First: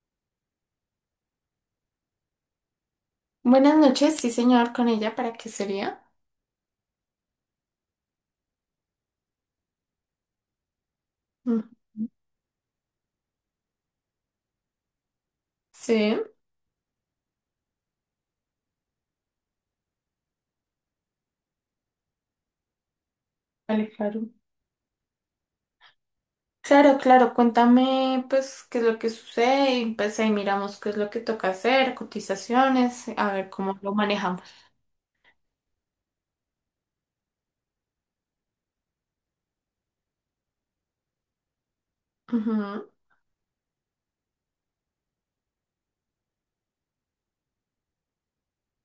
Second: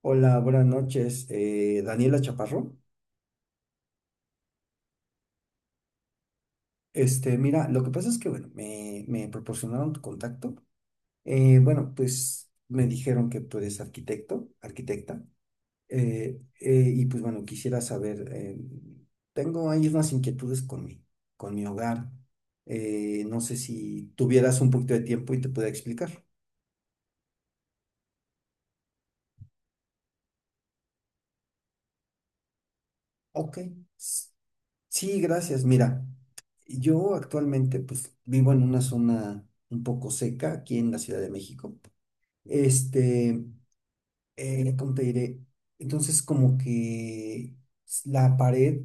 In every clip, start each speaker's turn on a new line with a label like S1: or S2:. S1: Hola, buenas noches, Daniela Chaparro.
S2: Buenas noches, sí señor, con ella, ¿para qué sería?
S1: Este, mira, lo que pasa es que, bueno, me proporcionaron tu contacto.
S2: Ujú.
S1: Bueno, pues me dijeron que tú eres arquitecta,
S2: Sí.
S1: y pues bueno, quisiera saber, tengo ahí unas inquietudes con mi hogar. No sé
S2: Vale,
S1: si
S2: claro,
S1: tuvieras un poquito de tiempo y te pueda explicar.
S2: claro, claro, cuéntame pues qué es lo que sucede y pues ahí miramos qué es lo que toca hacer, cotizaciones, a ver
S1: Ok.
S2: cómo lo manejamos.
S1: Sí, gracias. Mira, yo actualmente pues vivo en una zona un poco seca aquí en la Ciudad de México.
S2: Ujú.
S1: Este, ¿cómo te diré? Entonces como que la pared,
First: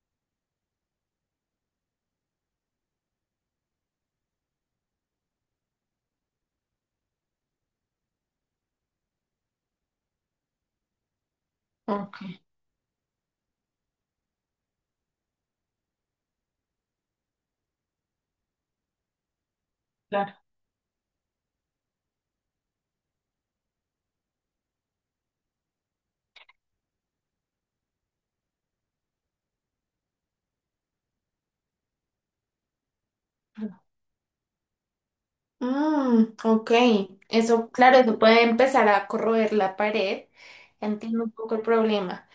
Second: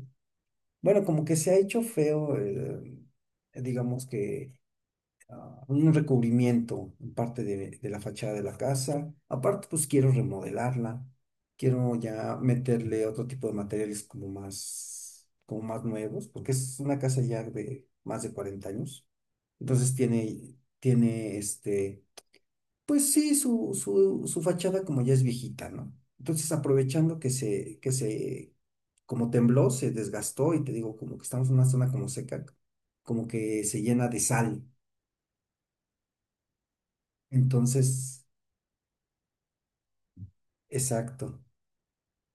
S1: bueno, como que se ha hecho feo, digamos que un recubrimiento en parte de la fachada de la casa. Aparte, pues quiero remodelarla, quiero ya
S2: Ok.
S1: meterle otro tipo de materiales como más nuevos, porque es una casa ya de más de 40 años. Entonces
S2: Claro,
S1: tiene este, pues sí, su fachada como ya es viejita, ¿no? Entonces aprovechando como tembló, se desgastó y te digo, como que estamos en una zona como seca, como que
S2: claro.
S1: se llena de sal.
S2: Mm, ok, eso, claro, eso
S1: Entonces,
S2: puede empezar a corroer la pared, entiendo un
S1: exacto.
S2: poco el problema.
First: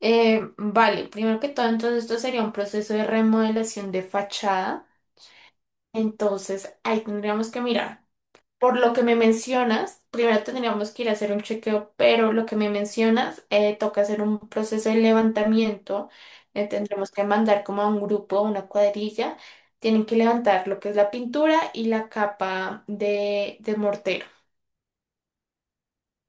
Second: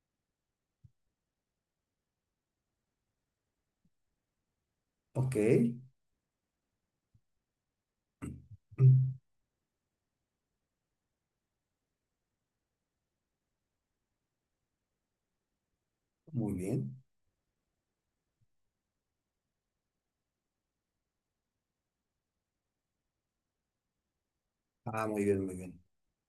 S2: Vale, primero que todo, entonces esto sería un proceso de remodelación de fachada,
S1: Ok.
S2: entonces ahí tendríamos que mirar. Por lo que me
S1: Mm.
S2: mencionas, primero tendríamos que ir a hacer un chequeo, pero lo que me mencionas, toca hacer un proceso de levantamiento.
S1: Muy bien.
S2: Tendremos que mandar como a un grupo, una cuadrilla. Tienen que levantar lo que es la pintura y la capa de mortero.
S1: Ah, muy bien, muy bien.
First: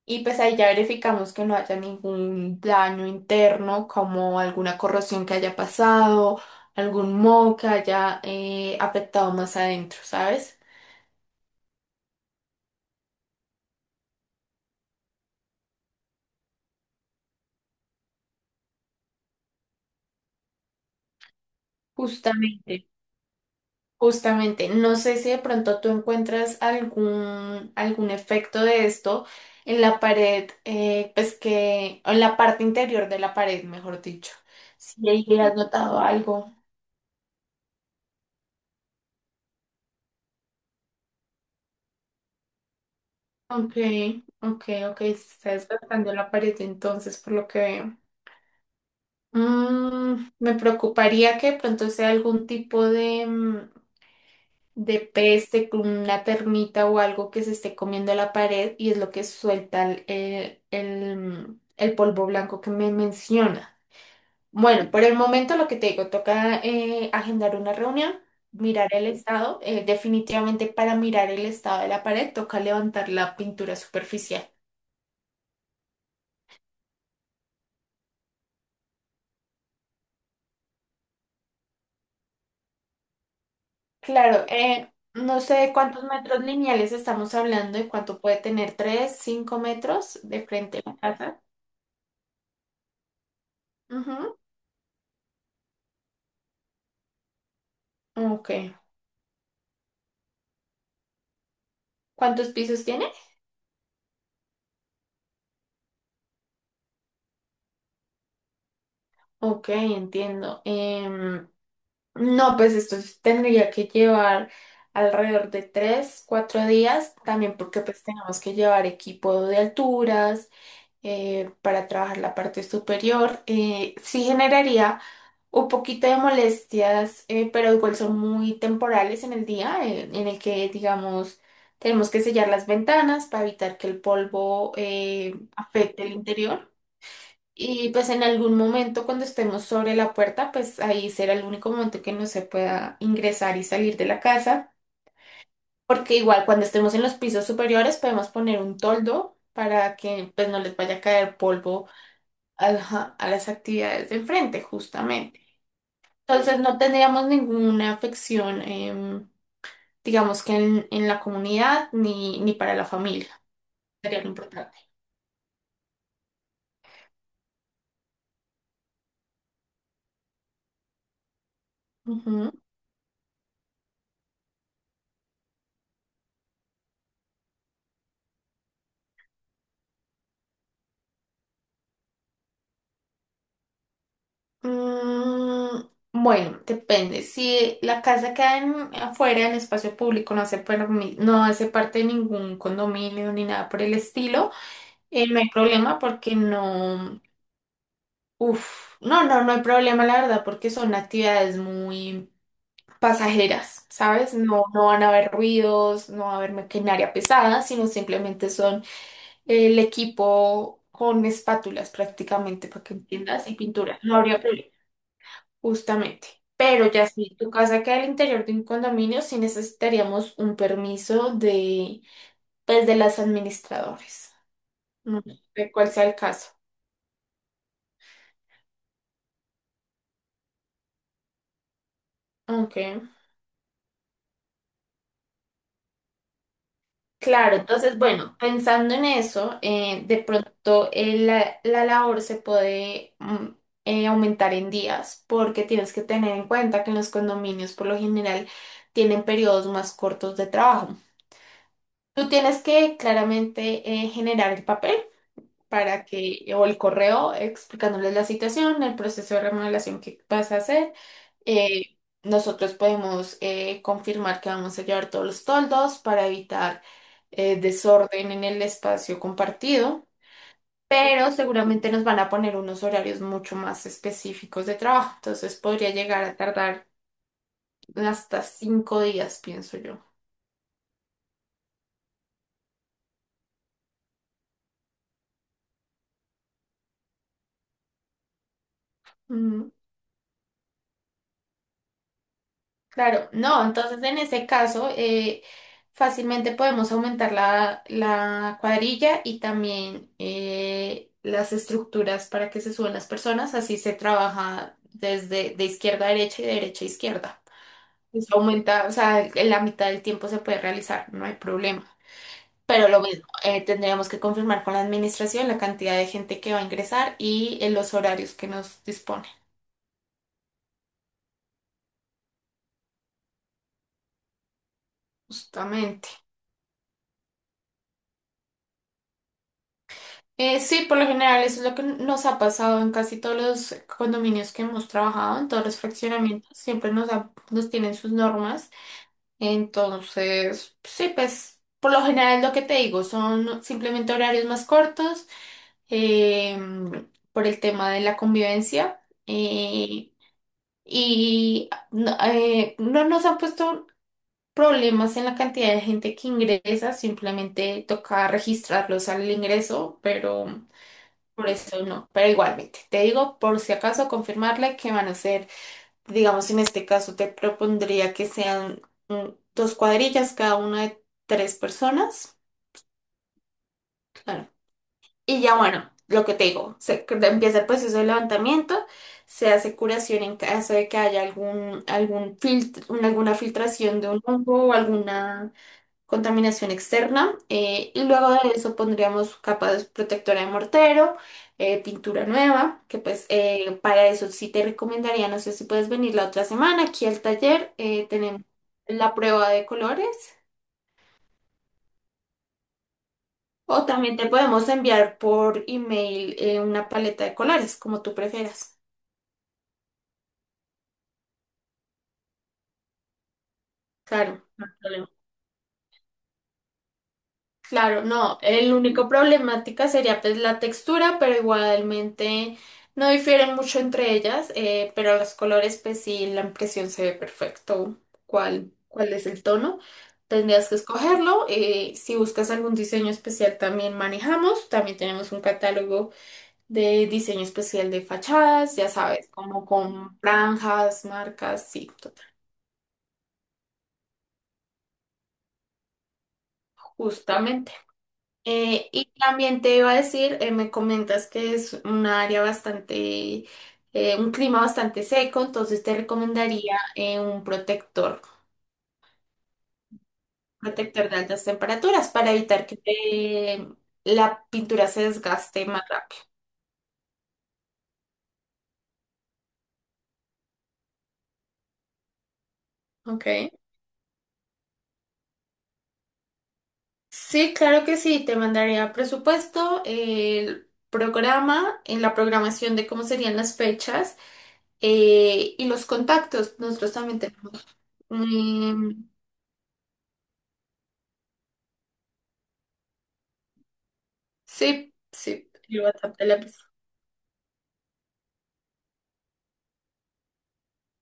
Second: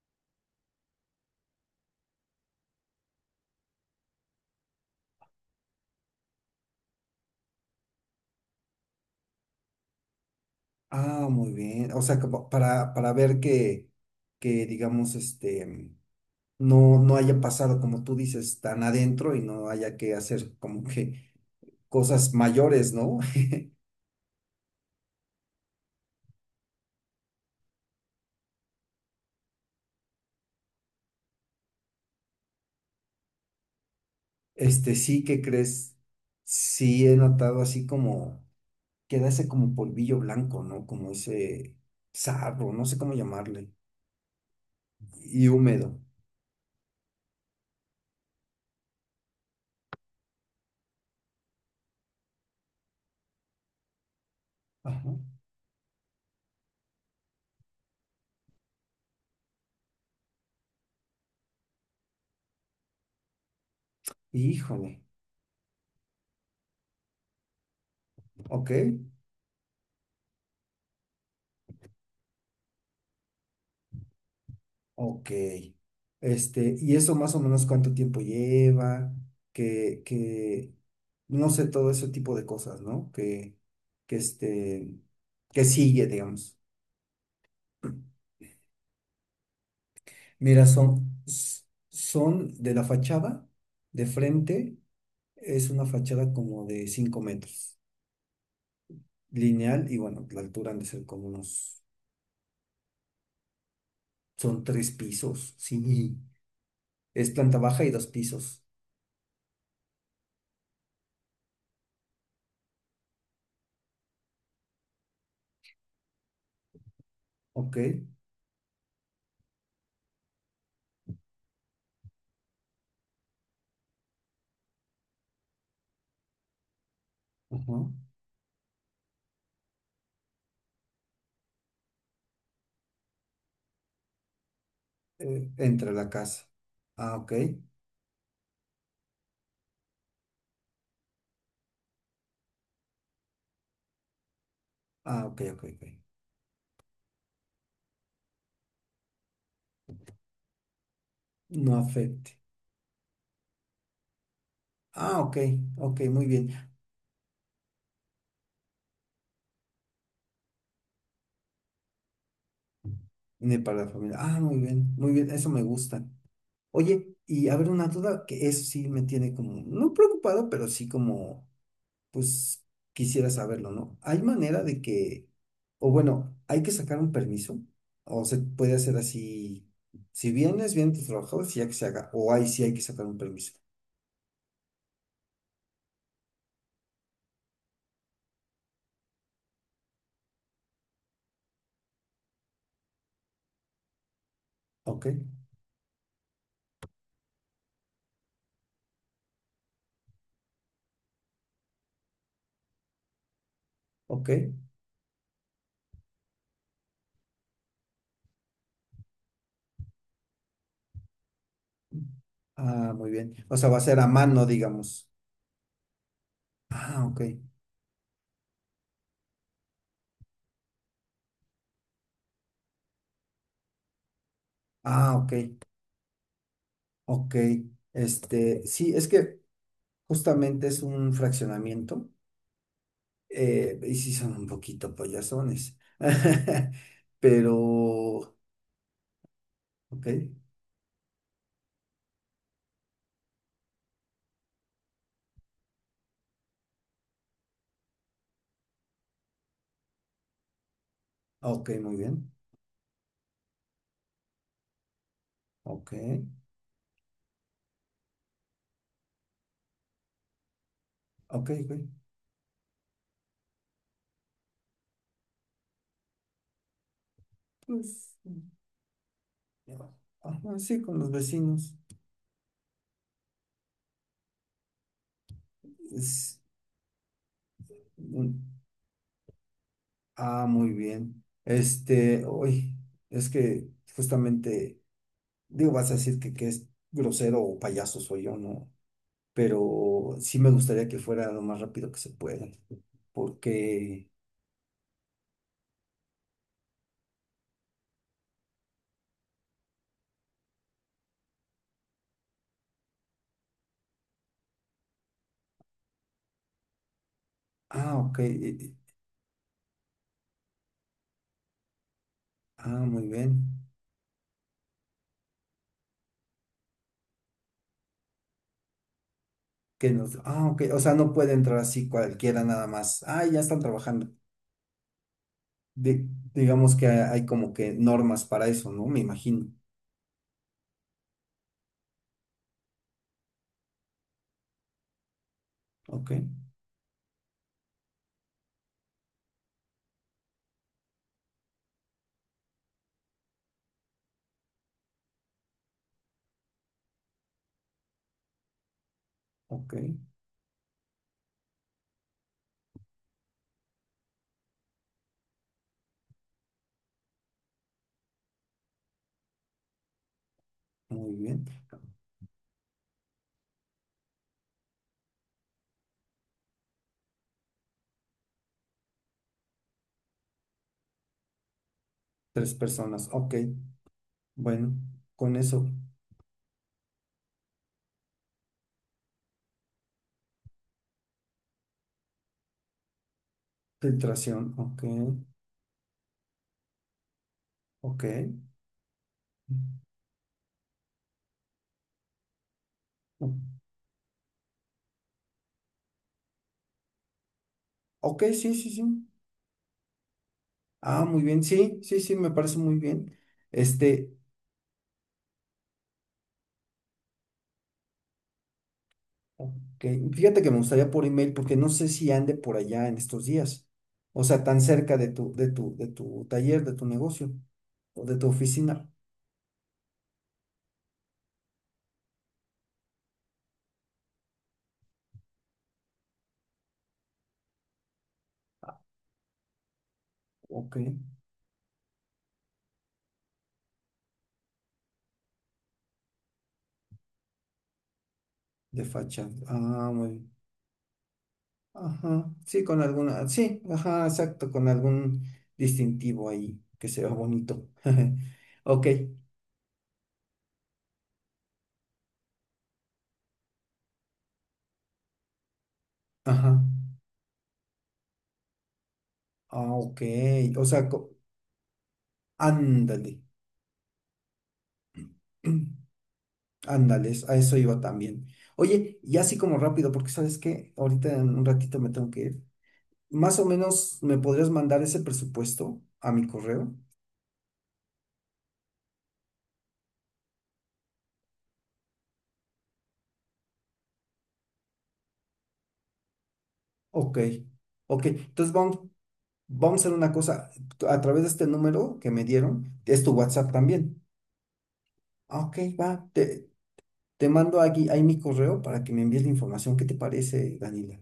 S2: Y pues ahí ya verificamos que no haya ningún daño interno, como alguna corrosión que haya pasado, algún moho que haya afectado más adentro, ¿sabes?
S1: Ah, muy bien. O sea, como para ver que digamos, no, no haya pasado, como tú dices, tan adentro y no haya que hacer como que cosas
S2: Justamente.
S1: mayores, ¿no?
S2: Justamente, no sé si de pronto tú encuentras algún, algún efecto de esto en la pared, pues que, o en la parte interior de la pared, mejor dicho.
S1: Este,
S2: Si
S1: sí
S2: ahí
S1: que
S2: has
S1: crees,
S2: notado algo.
S1: sí he notado así como, queda ese como polvillo blanco, ¿no? Como ese sarro, no sé cómo llamarle,
S2: Ok, ok, ok, se
S1: y
S2: está
S1: húmedo.
S2: desgastando la pared entonces, por lo que veo. Mm, me preocuparía que de pronto sea algún tipo de
S1: Ajá.
S2: peste, con una termita o algo que se esté comiendo la pared y es lo que suelta el polvo blanco que me menciona. Bueno,
S1: Híjole.
S2: por el momento lo que te digo, toca agendar una reunión,
S1: Ok,
S2: mirar el estado. Definitivamente para mirar el estado de la pared toca levantar la pintura superficial.
S1: ok. Este, y eso más o menos cuánto tiempo lleva, que, que, no sé, todo ese tipo de cosas, ¿no? Que
S2: Claro,
S1: este,
S2: no sé
S1: que
S2: de cuántos
S1: sigue,
S2: metros
S1: digamos.
S2: lineales estamos hablando y cuánto puede tener, ¿tres, cinco metros de
S1: Mira,
S2: frente a la casa?
S1: son de la fachada, de
S2: Ujú.
S1: frente, es una fachada como de 5 metros,
S2: Ok.
S1: lineal, y bueno, la altura han de ser como unos,
S2: ¿Cuántos pisos tiene?
S1: son tres pisos, sí, es planta baja y dos pisos,
S2: Ok, entiendo. No, pues tendría que llevar alrededor de tres, cuatro días, también
S1: ok,
S2: porque pues tenemos que llevar equipo de alturas para trabajar la parte superior. Sí generaría un poquito de molestias, pero
S1: ajá,
S2: igual son muy temporales en el día, en el que, digamos, tenemos que sellar las ventanas para evitar que el polvo
S1: entra a
S2: afecte
S1: la
S2: el
S1: casa.
S2: interior.
S1: Ah, ok.
S2: Y pues en algún momento cuando estemos sobre la puerta, pues ahí será el único momento que no se pueda ingresar y salir de la casa,
S1: Ah, ok, ok, ok.
S2: porque igual cuando estemos en los pisos superiores podemos poner un toldo para que pues no les vaya a caer
S1: No
S2: polvo
S1: afecte.
S2: a, a las actividades de enfrente,
S1: Ah, ok,
S2: justamente.
S1: ok, muy
S2: Entonces
S1: bien.
S2: no tendríamos ninguna afección, digamos que en la comunidad ni, ni para la familia.
S1: Viene para la familia.
S2: Sería lo
S1: Ah,
S2: importante.
S1: muy bien, eso me gusta. Oye, y a ver, una duda que eso sí me tiene como, no preocupado, pero sí como,
S2: Ujú.
S1: pues quisiera saberlo, ¿no? ¿Hay manera de que, o bueno, hay que sacar un permiso? ¿O se puede hacer así? Si vienen tus trabajadores y ya que se haga. Sí hay que sacar un permiso.
S2: Mm, bueno, depende. Si la casa queda afuera, en espacio público, no hace, no hace parte de ningún condominio ni nada por el estilo,
S1: Ok,
S2: no hay problema porque no... Uf, no, no, no hay problema, la verdad, porque son actividades muy pasajeras,
S1: ok.
S2: ¿sabes? No, no van a haber ruidos, no va a haber maquinaria pesada, sino simplemente son el equipo con espátulas prácticamente, para
S1: Ah,
S2: que
S1: muy bien.
S2: entiendas, y
S1: O sea, va a ser
S2: pintura.
S1: a
S2: No habría
S1: mano,
S2: problema.
S1: digamos.
S2: Justamente. Pero
S1: Ah,
S2: ya
S1: ok.
S2: si tu casa queda al interior de un condominio, sí necesitaríamos un permiso de, pues, de las administradores.
S1: Ah,
S2: No
S1: ok.
S2: sé cuál sea el caso.
S1: Ok. Este, sí, es que justamente es un fraccionamiento.
S2: Ok.
S1: Y sí son un poquito payasones.
S2: Claro, entonces,
S1: Pero,
S2: bueno, pensando en eso,
S1: ok.
S2: de pronto la, la labor se puede mm, aumentar en días, porque tienes que tener en cuenta que en los condominios por lo general tienen periodos más cortos de trabajo.
S1: Ok, muy
S2: Tú
S1: bien.
S2: tienes que claramente generar el papel
S1: Ok.
S2: para que, o el correo explicándoles la situación, el proceso de remodelación que vas a hacer.
S1: Ok, ok.
S2: Eh, Nosotros podemos confirmar que vamos a llevar todos los toldos para evitar
S1: Pues,
S2: desorden en el espacio compartido,
S1: ajá, sí, con los
S2: pero
S1: vecinos.
S2: seguramente nos van a poner unos horarios mucho más específicos de trabajo, entonces podría llegar a
S1: Es
S2: tardar
S1: un-
S2: hasta cinco días, pienso yo.
S1: ah, muy bien. Este, hoy, es que justamente. Digo, vas a decir que es grosero o payaso soy yo, ¿no?
S2: Ujú.
S1: Pero sí me gustaría que fuera lo más rápido que se pueda.
S2: Claro, no, entonces
S1: Porque,
S2: en ese caso fácilmente podemos aumentar la, la cuadrilla y también las estructuras para que se suban las personas, así se trabaja desde de izquierda a derecha y de derecha a izquierda.
S1: ah, ok,
S2: Eso aumenta, o sea, en la mitad del tiempo se puede realizar, no hay problema.
S1: ah,
S2: Pero lo
S1: muy
S2: mismo,
S1: bien.
S2: tendríamos que confirmar con la administración la cantidad de gente que va a ingresar y los horarios que nos dispone,
S1: Ah, ok, o sea, no puede entrar así cualquiera nada más. Ah, ya están trabajando. Di-
S2: justamente.
S1: digamos que hay como que normas para eso, ¿no? Me imagino.
S2: Sí, por lo general eso es lo que nos ha pasado en casi todos los condominios que hemos trabajado, en todos los
S1: Ok,
S2: fraccionamientos, siempre nos tienen sus normas. Entonces, sí, pues por lo general lo que te digo son simplemente horarios más cortos eh, por el tema de la convivencia,
S1: ok,
S2: eh, y no, no nos han puesto problemas en la cantidad de gente que ingresa, simplemente toca registrarlos al ingreso, pero...
S1: muy
S2: Por
S1: bien.
S2: eso no, pero igualmente, te digo por si acaso confirmarle que van a ser, digamos en este caso te propondría que sean mm, dos cuadrillas, cada una de tres personas.
S1: Tres personas, ok,
S2: Claro.
S1: bueno, con
S2: Y ya
S1: eso,
S2: bueno, lo que te digo, empieza el proceso de levantamiento, se hace curación en caso de que haya algún, algún filtro, alguna filtración de un
S1: filtración,
S2: hongo o
S1: ok,
S2: alguna contaminación externa, y
S1: ok.
S2: luego de eso pondríamos protectora de mortero, pintura nueva, que pues
S1: O-
S2: para eso sí te recomendaría, no sé si puedes venir la otra semana aquí al taller,
S1: Ok,
S2: tenemos
S1: sí, sí, sí.
S2: la prueba de colores
S1: Ah, muy bien, sí, sí, sí, me parece muy bien.
S2: o
S1: Este,
S2: también te podemos enviar por email una paleta de colores, como tú prefieras.
S1: ok, fíjate que me gustaría por email porque no sé si ande por allá en estos días, o
S2: Claro.
S1: sea, tan cerca de tu, de tu taller, de tu negocio, o
S2: Claro,
S1: de tu
S2: no, el
S1: oficina,
S2: único problemática sería pues la textura, pero igualmente no difieren mucho entre ellas, pero los colores pues sí, la impresión se ve perfecto cuál, cuál es el tono. Tendrías
S1: ok,
S2: que escogerlo. Si buscas algún diseño especial también manejamos, también tenemos un catálogo de diseño especial de fachadas,
S1: de
S2: ya sabes,
S1: fachada.
S2: como
S1: Ah, muy
S2: con
S1: bien.
S2: franjas, marcas, sí, total.
S1: Ajá, sí, con alguna, sí, ajá, exacto, con algún distintivo ahí que se vea bonito.
S2: Justamente.
S1: Ok,
S2: Y también te iba a decir, me comentas que es una área bastante, un clima bastante seco, entonces te
S1: ajá,
S2: recomendaría un protector,
S1: ah, ok, o sea,
S2: protector de altas temperaturas para evitar que
S1: ándale.
S2: la pintura se desgaste más rápido.
S1: Ándales, a eso iba también. Oye, y así como rápido, porque sabes que ahorita en un ratito me tengo que ir. Más o
S2: Okay.
S1: menos, ¿me podrías mandar ese presupuesto a mi correo?
S2: Sí, claro que sí, te mandaría presupuesto, el programa, en la programación de cómo serían las fechas y los contactos. Nosotros
S1: Ok,
S2: también tenemos.
S1: ok. Entonces vamos,
S2: em,
S1: vamos a hacer una cosa. A través de este número que me dieron, es tu WhatsApp también.
S2: Sí,
S1: Ah,
S2: sí,
S1: ok,
S2: el
S1: va.
S2: WhatsApp de la
S1: Te,
S2: empresa.
S1: te mando aquí, ahí mi correo para que me envíes la información. ¿Qué te parece, Daniela?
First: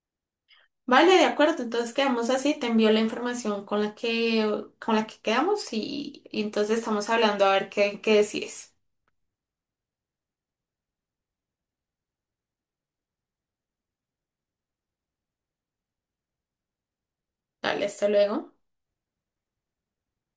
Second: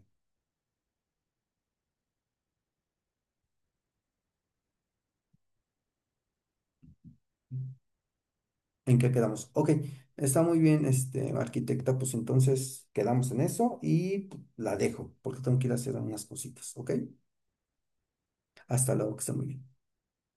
S2: Vale, de acuerdo, entonces quedamos así, te envío la información con la que quedamos y entonces estamos hablando a ver qué, qué decides.
S1: ¿En qué quedamos? Ok, está muy bien, este, arquitecta, pues entonces quedamos en eso y la dejo, porque tengo que ir a hacer unas cositas, ¿ok?
S2: Dale, hasta luego.
S1: Hasta luego, que esté muy bien.